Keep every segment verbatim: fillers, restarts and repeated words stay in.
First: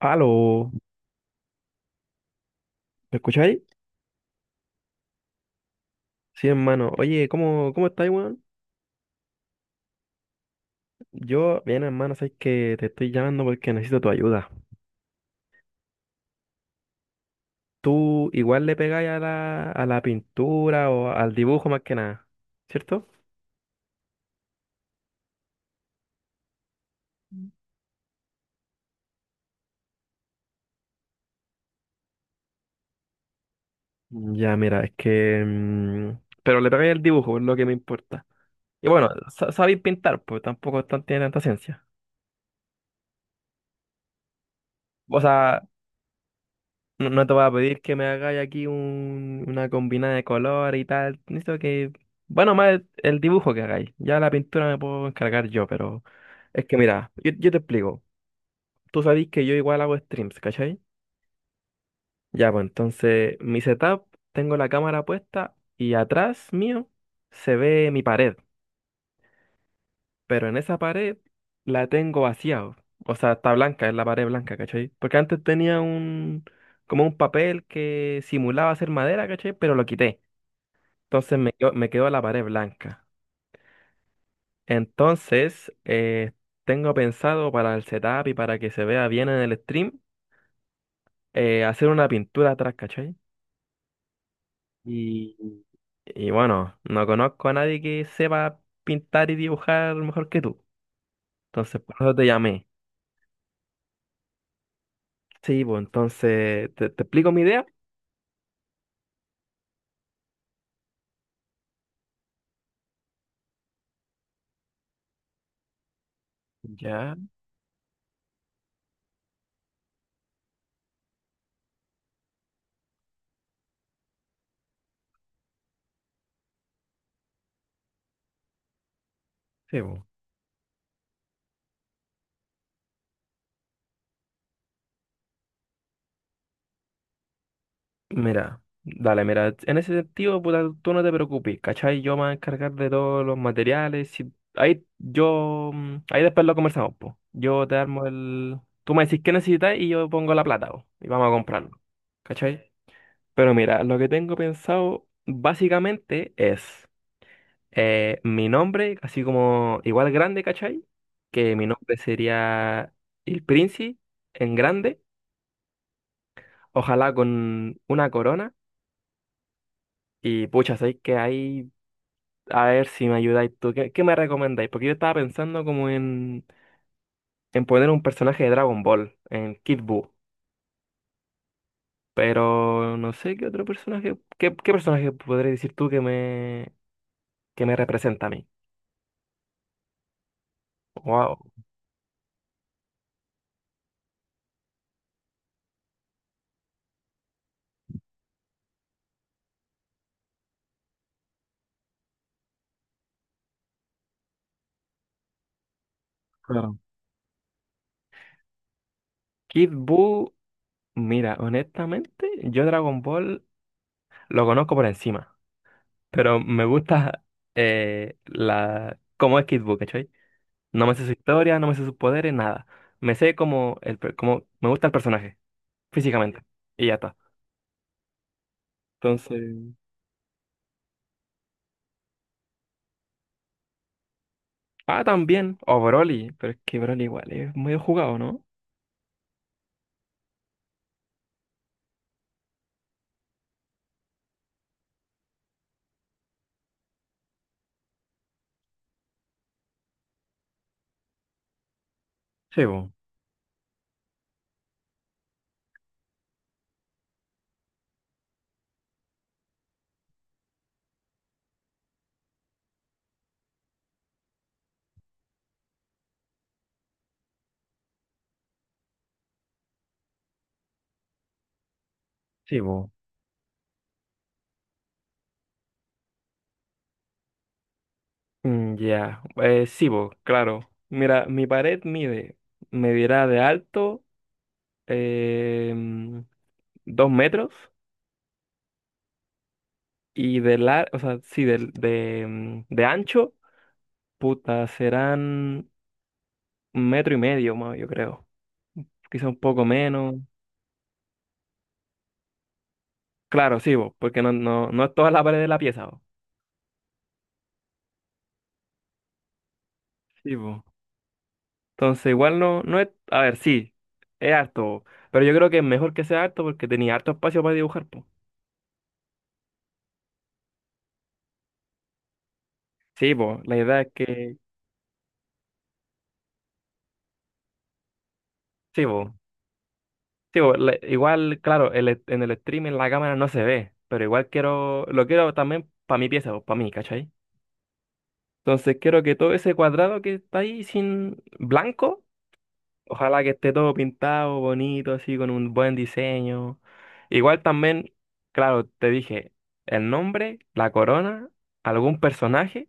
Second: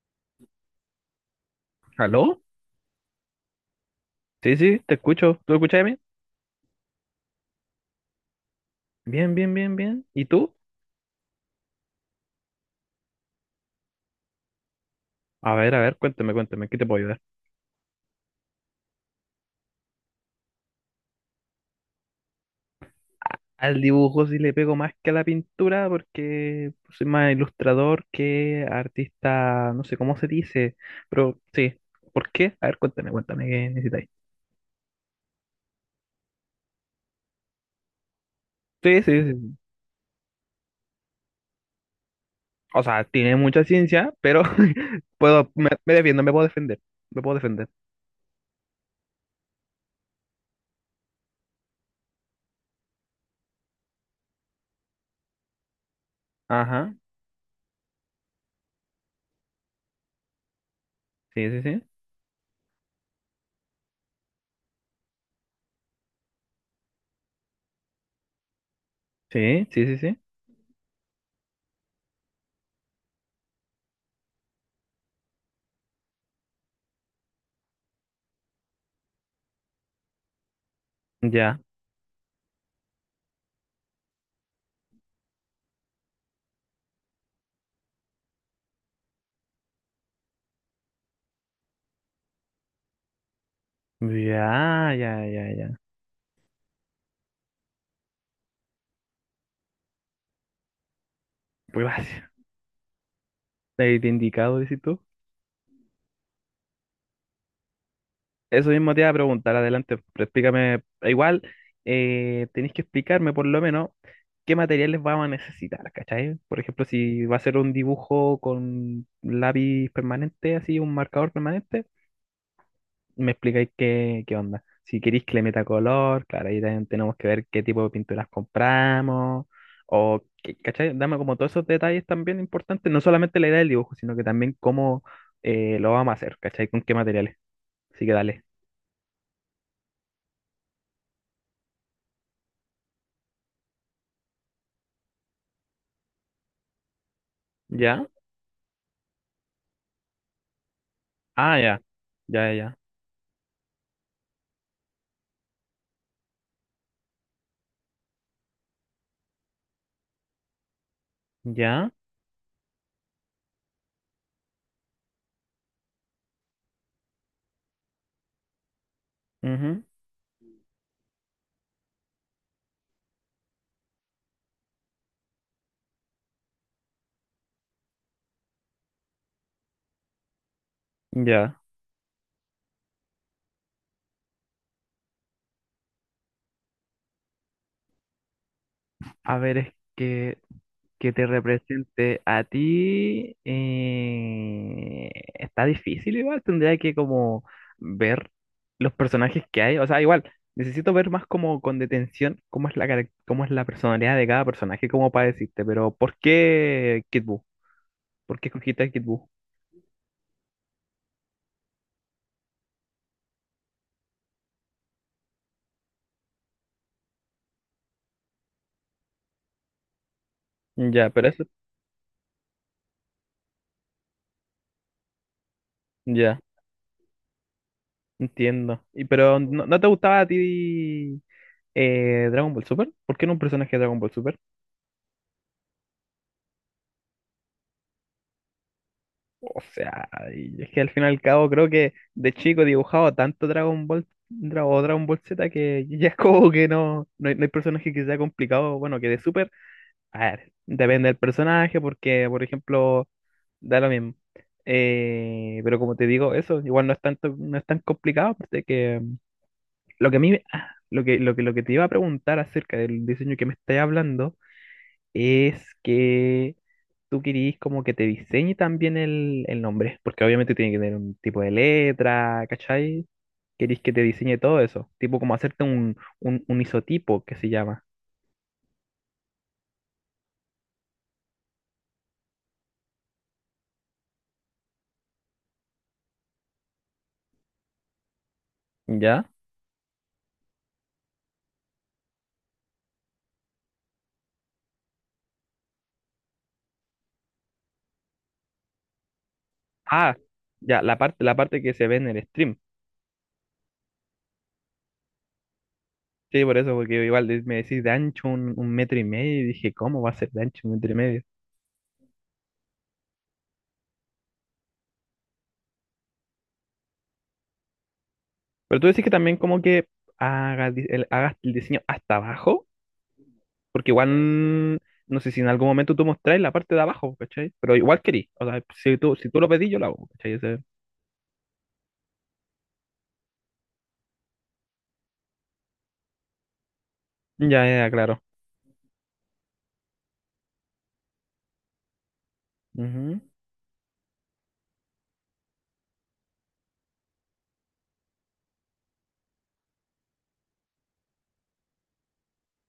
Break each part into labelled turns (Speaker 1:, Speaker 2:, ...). Speaker 1: Aló,
Speaker 2: ¿Aló?
Speaker 1: ¿me escucháis?
Speaker 2: Sí, sí, te escucho. ¿Tú escuchas bien?
Speaker 1: Sí, hermano. Oye, ¿cómo, cómo estáis, weón?
Speaker 2: Bien, bien, bien, bien. ¿Y tú?
Speaker 1: Yo, bien, hermano, sabes que te estoy llamando porque necesito tu ayuda.
Speaker 2: A ver, a ver, cuéntame, cuéntame, ¿qué te puedo ayudar?
Speaker 1: ¿Tú igual le pegáis a la, a la pintura o al dibujo más que nada? ¿Cierto?
Speaker 2: Al dibujo sí le pego más que a la pintura porque soy más ilustrador que artista, no sé cómo se dice, pero sí. ¿Por qué? A ver, cuéntame, cuéntame, ¿qué necesitáis?
Speaker 1: Ya, mira, es que... mm, pero le pegáis al dibujo, es lo que me importa. Y
Speaker 2: Sí,
Speaker 1: bueno,
Speaker 2: sí,
Speaker 1: sa-
Speaker 2: sí.
Speaker 1: sabéis pintar, pues tampoco es tan- tiene tanta ciencia.
Speaker 2: O sea, tiene mucha ciencia, pero
Speaker 1: O
Speaker 2: puedo,
Speaker 1: sea,
Speaker 2: me, me defiendo, me puedo defender,
Speaker 1: no,
Speaker 2: me
Speaker 1: no te
Speaker 2: puedo
Speaker 1: voy a
Speaker 2: defender.
Speaker 1: pedir que me hagáis aquí un, una combinada de color y tal. Necesito que. Bueno, más el, el dibujo que hagáis. Ya la pintura me puedo encargar yo, pero. Es que
Speaker 2: Ajá,
Speaker 1: mira, yo, yo te explico. Tú sabéis que yo igual hago streams, ¿cachai?
Speaker 2: sí, sí, sí.
Speaker 1: Ya, pues entonces, mi setup, tengo la cámara puesta y atrás mío se ve mi pared.
Speaker 2: Sí, sí, sí, sí.
Speaker 1: Pero en esa pared la tengo vacía. O sea, está blanca, es la pared blanca, ¿cachai? Porque antes tenía un. Como un papel que simulaba ser madera, ¿cachai? Pero lo quité. Entonces me
Speaker 2: Ya,
Speaker 1: quedo, me quedó la pared blanca. Entonces, eh, tengo pensado para el setup y para que se vea bien en el stream, eh, hacer una pintura atrás, ¿cachai?
Speaker 2: ya, ya,
Speaker 1: Y,
Speaker 2: ya, ya.
Speaker 1: y bueno, no conozco a nadie que sepa pintar y dibujar mejor que tú. Entonces,
Speaker 2: Muy
Speaker 1: por eso te
Speaker 2: básico.
Speaker 1: llamé.
Speaker 2: De indicado, dices tú.
Speaker 1: Sí, pues entonces, ¿te, te explico mi idea?
Speaker 2: Eso mismo te iba a preguntar, adelante, pero explícame. Igual, eh, tenéis que explicarme por lo menos qué materiales vamos a necesitar, ¿cachai? Por ejemplo,
Speaker 1: Ya,
Speaker 2: si va a ser un dibujo con lápiz permanente, así, un marcador permanente, me explicáis qué, qué onda. Si queréis que le meta color, claro, ahí también tenemos que ver qué tipo de pinturas compramos,
Speaker 1: sí, pues.
Speaker 2: o, qué— ¿cachai? Dame como todos esos detalles también importantes, no solamente la idea del dibujo, sino que también cómo eh, lo vamos a hacer, ¿cachai? Con qué materiales. Así que dale.
Speaker 1: Mira, dale, mira, en ese sentido, puta, tú no te preocupes, ¿cachai? Yo me voy a encargar de todos los materiales, si- ahí yo, mm, ahí después lo conversamos, pues. Yo te armo
Speaker 2: ¿Ya?
Speaker 1: el, tú me decís qué necesitas y yo pongo la plata, po, y vamos a
Speaker 2: Ah,
Speaker 1: comprarlo,
Speaker 2: ya. Ya, ya,
Speaker 1: ¿cachai?
Speaker 2: ya.
Speaker 1: Pero mira, lo que tengo pensado básicamente es eh, mi nombre, así como igual grande, ¿cachai? Que mi
Speaker 2: Ya.
Speaker 1: nombre sería El Princi en grande, ojalá con una corona.
Speaker 2: Ujú.
Speaker 1: Y pucha, sabéis que ahí a ver si me ayudáis tú. ¿Qué, qué me recomendáis? Porque yo estaba pensando como en, en poner un personaje de Dragon Ball, en Kid Buu.
Speaker 2: Ya.
Speaker 1: Pero no sé qué otro personaje, qué, qué personaje podrías decir tú que me, que me representa a mí.
Speaker 2: A ver, es que, que te
Speaker 1: Wow.
Speaker 2: represente a ti. Eh, está difícil igual. Tendría que como ver los personajes que hay. O sea, igual, necesito ver más como con detención cómo es la, carac— cómo es la personalidad de cada personaje, cómo para decirte. Pero, ¿por
Speaker 1: Claro.
Speaker 2: qué Kid Buu? ¿Por qué escogiste a Kid Buu?
Speaker 1: Kid Buu, mira, honestamente, yo Dragon Ball lo conozco por encima. Pero me gusta eh, la, cómo es Kid Buu, ¿cachai? No me sé
Speaker 2: Ya,
Speaker 1: su
Speaker 2: pero eso.
Speaker 1: historia, no me sé sus poderes, nada. Me sé como, el, per- como me gusta el personaje
Speaker 2: Ya,
Speaker 1: físicamente. Y ya está.
Speaker 2: entiendo. Y pero no,
Speaker 1: Entonces.
Speaker 2: no te gustaba a ti. Eh, Dragon Ball Super. ¿Por qué no un personaje de Dragon Ball Super?
Speaker 1: Ah, también. O Broly. Pero es que Broly igual es medio jugado, ¿no?
Speaker 2: O sea, y es que al fin y al cabo creo que de chico dibujaba tanto Dragon Ball Dra— o Dragon Ball Z que ya es como que no, no hay, no hay personaje que sea complicado. Bueno, que de Super, a ver, depende del personaje porque, por
Speaker 1: Sí, bo,
Speaker 2: ejemplo, da lo mismo. Eh, pero como te digo, eso igual no es tanto, no es tan complicado, pues. De que lo que a mí, me- ah, lo que, lo que, lo que te iba a preguntar acerca del diseño que me estás hablando es que tú querís como que te diseñe también el, el nombre, porque obviamente tiene que tener un tipo de letra,
Speaker 1: sí, bo.
Speaker 2: ¿cachai? Querís que te diseñe todo eso, tipo como hacerte un, un, un isotipo que se llama,
Speaker 1: Mm, Ya, Eh, sí, vos, claro. Mira, mi pared mide, medirá de alto eh, mm, dos metros
Speaker 2: ¿ya?
Speaker 1: y de largo, o sea, sí, del- de, mm, de, ancho, puta, serán un metro y medio más, yo creo. Quizá un poco menos.
Speaker 2: Ah, ya, la parte, la parte que se ve en el stream.
Speaker 1: Claro, sí, vos, porque no, no, no es toda la pared de la pieza, vos.
Speaker 2: Sí, por eso, porque igual de— me decís de ancho un, un metro y medio y dije, ¿cómo va a ser
Speaker 1: Sí,
Speaker 2: de
Speaker 1: bo.
Speaker 2: ancho un metro y medio?
Speaker 1: Entonces, igual no, no es, a ver, sí, es harto, pero yo creo que es mejor que sea harto porque tenía harto espacio para dibujar, po.
Speaker 2: Pero tú decís que también como que hagas, di— el— hagas el diseño hasta abajo.
Speaker 1: Sí, po, la idea
Speaker 2: Porque
Speaker 1: es que,
Speaker 2: igual, no sé si en algún momento tú mostráis la parte de abajo, ¿cachai? Pero igual querí. O sea,
Speaker 1: sí,
Speaker 2: si
Speaker 1: po,
Speaker 2: tú, si tú lo pedís, yo lo hago, ¿cachai?
Speaker 1: sí, po,
Speaker 2: Ese—
Speaker 1: la- igual, claro, el, est- en el stream en la cámara no se ve, pero igual quiero, lo quiero también para mi pieza, para mí, ¿cachai?
Speaker 2: ya, ya, claro.
Speaker 1: Entonces quiero que todo ese cuadrado que está ahí sin blanco,
Speaker 2: Ujú,
Speaker 1: ojalá que esté todo pintado, bonito, así, con un buen diseño. Igual también, claro, te dije, el nombre, la corona, algún personaje.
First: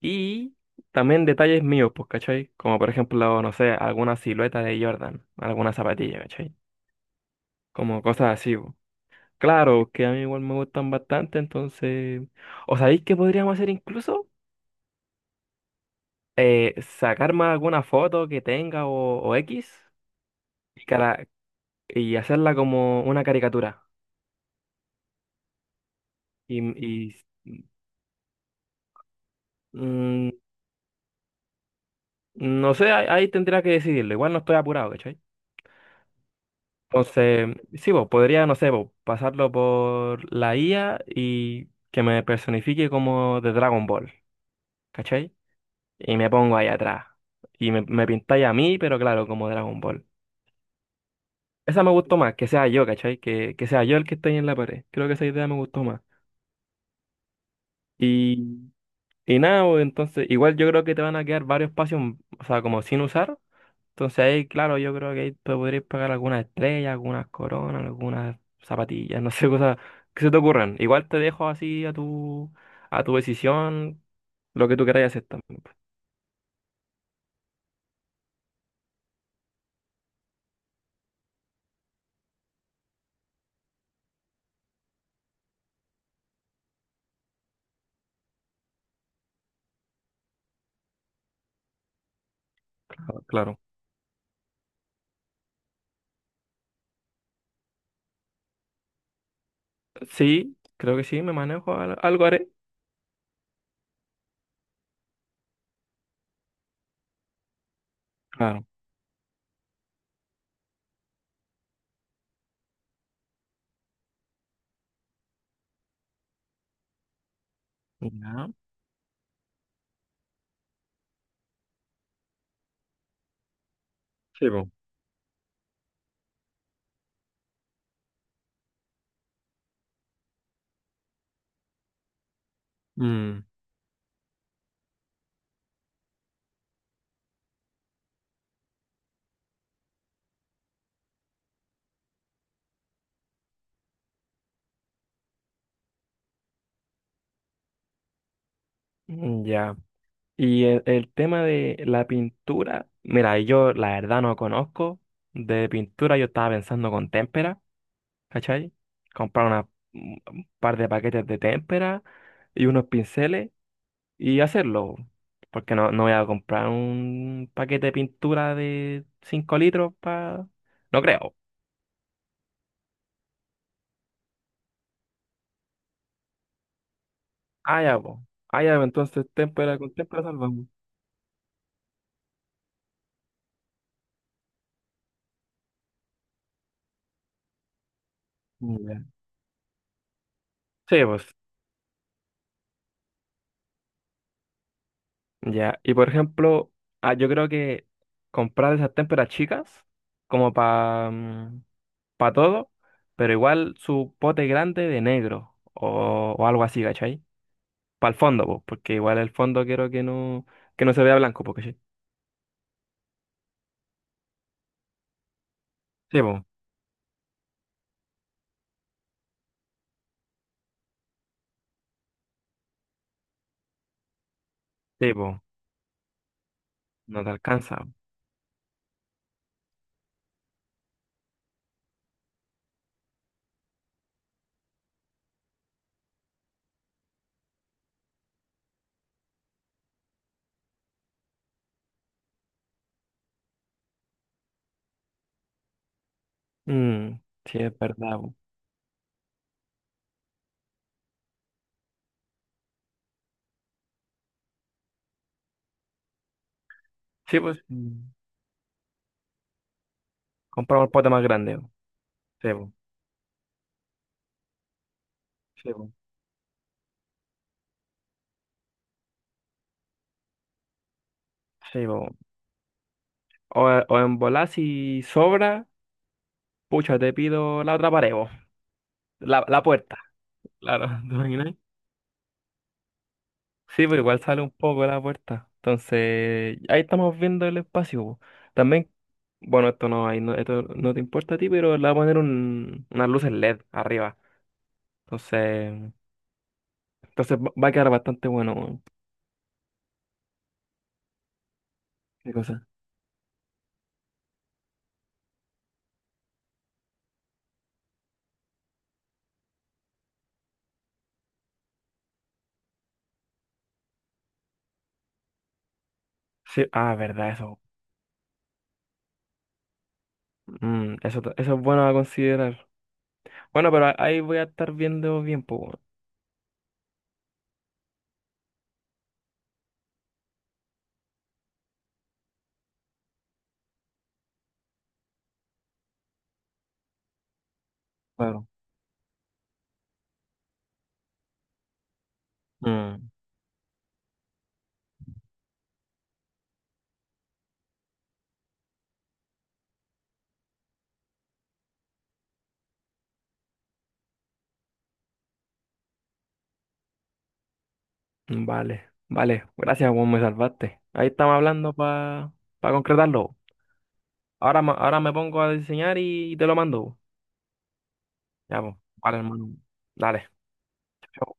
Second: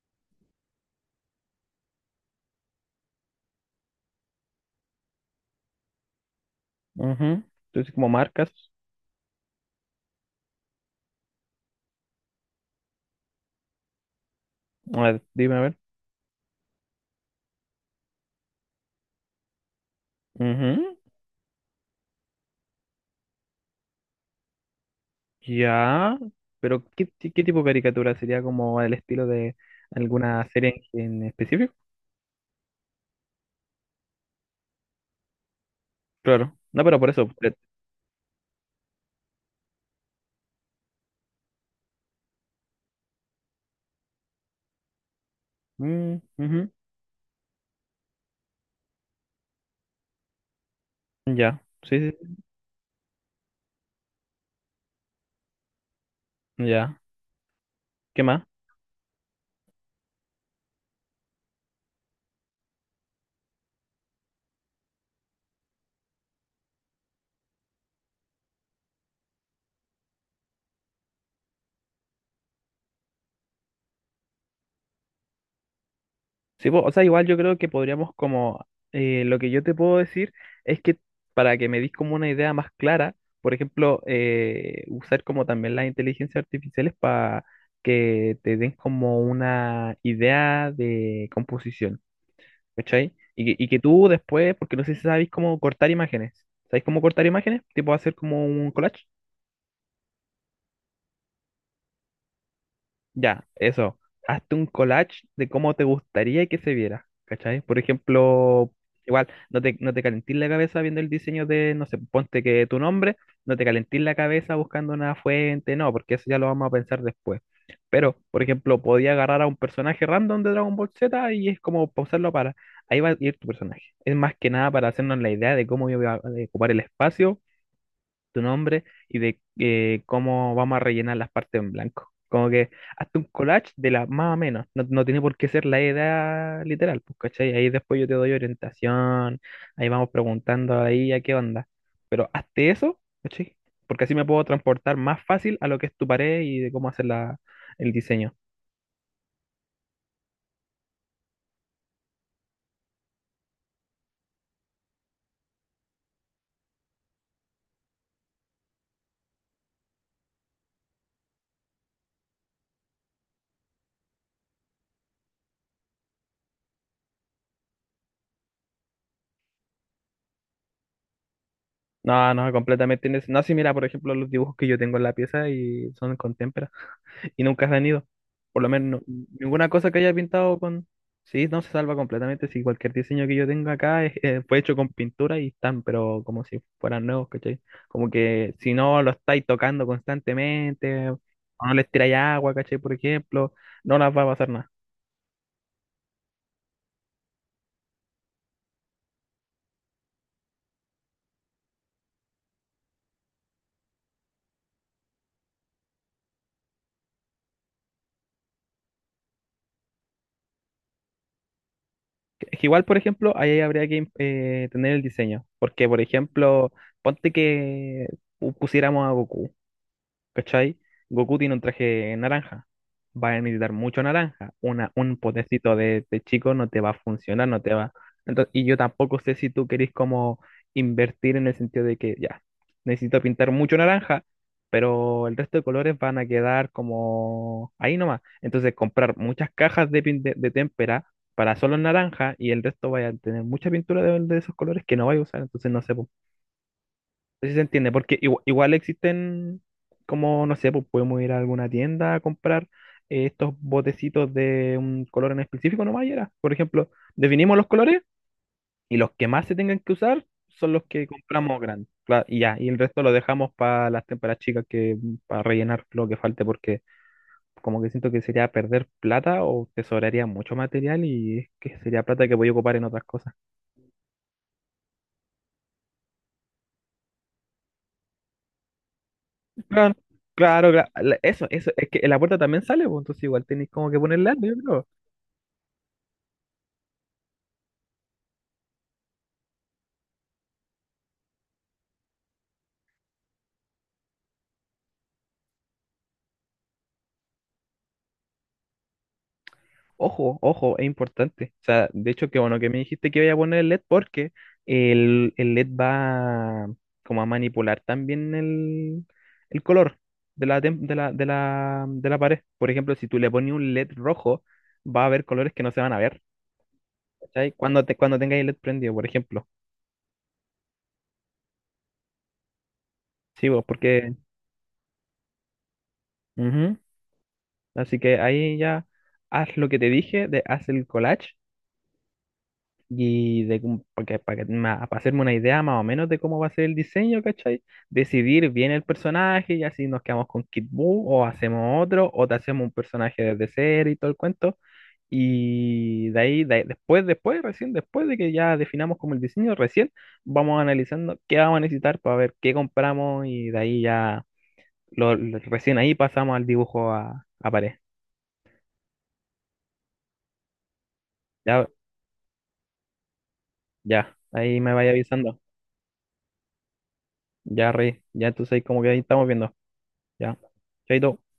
Speaker 1: Y también detalles míos, pues, ¿cachai? Como por ejemplo, no sé, alguna silueta de Jordan, alguna zapatilla, ¿cachai?
Speaker 2: ujú. Entonces,
Speaker 1: Como
Speaker 2: como
Speaker 1: cosas
Speaker 2: marcas,
Speaker 1: así, po. Claro, que a mí igual me gustan bastante, entonces... ¿O sabéis qué podríamos hacer incluso?
Speaker 2: a ver, dime a ver.
Speaker 1: Eh, sacarme alguna foto que tenga o, o X y,
Speaker 2: Ujú.
Speaker 1: cara- y hacerla como una caricatura.
Speaker 2: Ya,
Speaker 1: Y,
Speaker 2: pero ¿qué,
Speaker 1: y,
Speaker 2: ti— qué tipo de caricatura? ¿Sería como el estilo de
Speaker 1: mm,
Speaker 2: alguna serie en, en específico?
Speaker 1: no sé, ahí, ahí tendría que decidirlo. Igual no estoy apurado, ¿cachai?
Speaker 2: Claro. No, pero por eso. Pre—
Speaker 1: Entonces, sí, vos, podría, no sé, vos, pasarlo por la I A y que me personifique como de Dragon Ball, ¿cachai? Y
Speaker 2: mm,
Speaker 1: me pongo ahí
Speaker 2: ujú.
Speaker 1: atrás. Y me, me pintáis a mí, pero claro, como Dragon Ball.
Speaker 2: Ya,
Speaker 1: Esa me
Speaker 2: sí,
Speaker 1: gustó más,
Speaker 2: sí,
Speaker 1: que sea yo, ¿cachai? Que, que sea yo el que esté ahí en la pared. Creo que esa idea me gustó más.
Speaker 2: sí. Ya. ¿Qué más?
Speaker 1: Y, y nada, vos, entonces, igual yo creo que te van a quedar varios espacios, o sea, como sin usar. Entonces ahí, claro, yo creo que ahí te podrías pagar algunas estrellas, algunas coronas, algunas zapatillas, no sé, cosas que se te ocurran. Igual te dejo así a tu, a tu decisión, lo que tú queráis hacer también, pues.
Speaker 2: Sí, po, o sea, igual yo creo que podríamos como, eh, lo que yo te puedo decir es que para que me dis como una idea más clara, por ejemplo, eh, usar como también las inteligencias artificiales para que te den como una idea de composición, ¿cachai?
Speaker 1: Ah,
Speaker 2: Y
Speaker 1: claro,
Speaker 2: que, y que tú después, porque no sé si sabéis cómo cortar imágenes, ¿sabéis cómo cortar imágenes? Tipo hacer como un collage.
Speaker 1: sí, creo que sí, me manejo, al- algo haré.
Speaker 2: Ya, eso. Hazte un collage de cómo te gustaría que se viera, ¿cachai? Por
Speaker 1: Claro.
Speaker 2: ejemplo, igual, no te, no te calentís la cabeza viendo el diseño de, no sé, ponte que tu nombre, no te calentís la cabeza buscando una fuente, no, porque eso ya lo vamos a pensar después. Pero, por
Speaker 1: Ya.
Speaker 2: ejemplo, podía agarrar a un personaje random de Dragon Ball Z y es como pausarlo para, ahí va a ir tu personaje. Es más
Speaker 1: Sí,
Speaker 2: que
Speaker 1: po.
Speaker 2: nada para hacernos la idea de cómo iba a ocupar el espacio tu nombre y de eh, cómo vamos a rellenar las partes en blanco. Como que hazte un
Speaker 1: Mm,
Speaker 2: collage de la más o menos. No, no tiene por qué ser la edad literal, pues, ¿cachai? Ahí después yo te doy orientación, ahí vamos preguntando ahí a qué onda. Pero hazte eso, ¿cachai? Porque así me puedo transportar más fácil a lo que es tu pared y de cómo hacer la, el diseño.
Speaker 1: mm, ya. Y el, el tema de la pintura, mira, yo la verdad no conozco de pintura, yo estaba pensando con témpera, ¿cachai? Comprar una, un par de paquetes de témpera y unos pinceles y hacerlo. Porque no, no voy a comprar un paquete de pintura de cinco litros para... No creo.
Speaker 2: No, no, completamente. Innece— no, si mira, por ejemplo, los dibujos que yo tengo en la pieza y son con témpera. Y nunca se
Speaker 1: Ah,
Speaker 2: han
Speaker 1: ya,
Speaker 2: ido.
Speaker 1: pues.
Speaker 2: Por
Speaker 1: Ah,
Speaker 2: lo
Speaker 1: ya, pues,
Speaker 2: menos no—
Speaker 1: entonces
Speaker 2: ninguna
Speaker 1: témpera
Speaker 2: cosa
Speaker 1: con
Speaker 2: que haya
Speaker 1: témpera
Speaker 2: pintado
Speaker 1: salvamos.
Speaker 2: con... Sí, no se salva completamente. Si cualquier diseño que yo tenga acá es— eh, fue hecho con pintura y están, pero como si fueran nuevos, ¿cachai? Como que si no
Speaker 1: Ya.
Speaker 2: lo estáis tocando
Speaker 1: Sí,
Speaker 2: constantemente, o
Speaker 1: pues.
Speaker 2: no les tiráis agua, ¿cachai? Por ejemplo, no las va a pasar nada.
Speaker 1: Ya. Y por ejemplo, ah, yo creo que comprar esas témperas chicas, como para para todo, pero igual su pote grande de negro o, o algo así, ¿cachai? Para el fondo, pues, porque igual el fondo quiero que no, que no se vea blanco, porque sí.
Speaker 2: Que— que igual, por ejemplo, ahí habría que eh, tener el diseño. Porque, por
Speaker 1: Sí,
Speaker 2: ejemplo, ponte que pu— pusiéramos a Goku. ¿Cachai? Goku tiene un traje naranja. Va a necesitar mucho naranja. Una,
Speaker 1: sí,
Speaker 2: un
Speaker 1: bo,
Speaker 2: potecito de, de chico no te va a
Speaker 1: no te
Speaker 2: funcionar, no te
Speaker 1: alcanza, bo.
Speaker 2: va. Entonces, y yo tampoco sé si tú querés como invertir en el sentido de que ya, necesito pintar mucho naranja, pero el resto de colores van a quedar como ahí nomás. Entonces, comprar muchas cajas de, pin— de, de témpera para solo naranja y el resto vaya a tener mucha pintura de, de esos colores que no vaya a usar. Entonces, no sé, po.
Speaker 1: Mm,
Speaker 2: No sé si
Speaker 1: sí,
Speaker 2: se
Speaker 1: es
Speaker 2: entiende,
Speaker 1: verdad,
Speaker 2: porque
Speaker 1: bo.
Speaker 2: igu— igual, existen, como no sé, pues podemos ir a alguna tienda a comprar eh, estos botecitos de un color en específico, nomás y era. Por ejemplo,
Speaker 1: Sí,
Speaker 2: definimos
Speaker 1: pues,
Speaker 2: los colores
Speaker 1: mm,
Speaker 2: y los que más se tengan que usar son
Speaker 1: compra
Speaker 2: los
Speaker 1: un
Speaker 2: que
Speaker 1: pote más grande,
Speaker 2: compramos
Speaker 1: bo.
Speaker 2: grandes. Claro, y
Speaker 1: Sí,
Speaker 2: ya, y
Speaker 1: bo,
Speaker 2: el resto lo dejamos para las témperas chicas que para
Speaker 1: sí,
Speaker 2: rellenar
Speaker 1: bo,
Speaker 2: lo que falte, porque como que siento que sería perder plata o tesoraría mucho material y es que
Speaker 1: sí,
Speaker 2: sería
Speaker 1: bo.
Speaker 2: plata que voy a ocupar en otras cosas.
Speaker 1: O, o en volar si sobra, pucha, te pido la otra pared, bo. La, la
Speaker 2: Claro,
Speaker 1: puerta,
Speaker 2: claro,
Speaker 1: claro,
Speaker 2: cla—
Speaker 1: ¿te
Speaker 2: la— Eso,
Speaker 1: imaginas?
Speaker 2: eso, es que la puerta también sale, pues, entonces igual tenéis
Speaker 1: Sí,
Speaker 2: como
Speaker 1: pero
Speaker 2: que poner
Speaker 1: igual
Speaker 2: LED,
Speaker 1: sale un
Speaker 2: yo
Speaker 1: poco de
Speaker 2: creo.
Speaker 1: la puerta. Entonces, ahí estamos viendo el espacio, bo. También, bueno, esto no, ahí no, esto no te importa a ti, pero le voy a poner un, unas luces L E D arriba. Entonces, entonces va va a quedar bastante bueno, bo.
Speaker 2: Ojo, ojo, es importante. O sea, de hecho,
Speaker 1: ¿Qué
Speaker 2: que bueno
Speaker 1: cosa?
Speaker 2: que me dijiste que voy a poner el LED porque el, el LED va como a manipular también el, el color de la, tem— de la, de la, de la pared. Por ejemplo, si tú le pones un LED rojo, va a haber colores que no se van a ver,
Speaker 1: Sí, ah, verdad,
Speaker 2: ¿cachai?
Speaker 1: eso.
Speaker 2: Cuando, te, cuando tengáis el LED prendido, por ejemplo.
Speaker 1: Mm, eso, ta- eso es bueno a considerar.
Speaker 2: Sí, vos
Speaker 1: Bueno, pero a-
Speaker 2: porque...
Speaker 1: ahí voy a estar viendo bien, pues, weón.
Speaker 2: Ujú. Así que ahí ya haz lo que te dije, de, haz el collage. Y de, cómo— porque, para, que— ma— para hacerme una idea más o menos de cómo va a ser el diseño, ¿cachai?
Speaker 1: Claro.
Speaker 2: Decidir bien el personaje y así nos quedamos con Kid Buu o hacemos otro o te hacemos un personaje desde cero y todo el cuento. Y de ahí, de ahí— después, después, recién después de que ya definamos como el diseño, recién vamos analizando qué vamos a necesitar para ver qué compramos y de ahí ya, lo, lo- recién ahí pasamos al dibujo a, a pared.
Speaker 1: Mm, vale, vale. Gracias, weón, me salvaste. Ahí estamos
Speaker 2: Ya,
Speaker 1: hablando para concretarlo.
Speaker 2: ya,
Speaker 1: Ahora,
Speaker 2: ahí
Speaker 1: ma-
Speaker 2: me vaya
Speaker 1: ahora me pongo
Speaker 2: avisando.
Speaker 1: a diseñar y te lo mando.
Speaker 2: Ya, Rey, ya entonces
Speaker 1: Ya,
Speaker 2: ahí
Speaker 1: pues.
Speaker 2: como que ahí
Speaker 1: Vale,
Speaker 2: estamos
Speaker 1: hermano.
Speaker 2: viendo.
Speaker 1: Dale.
Speaker 2: Ya, chaito.
Speaker 1: Chao.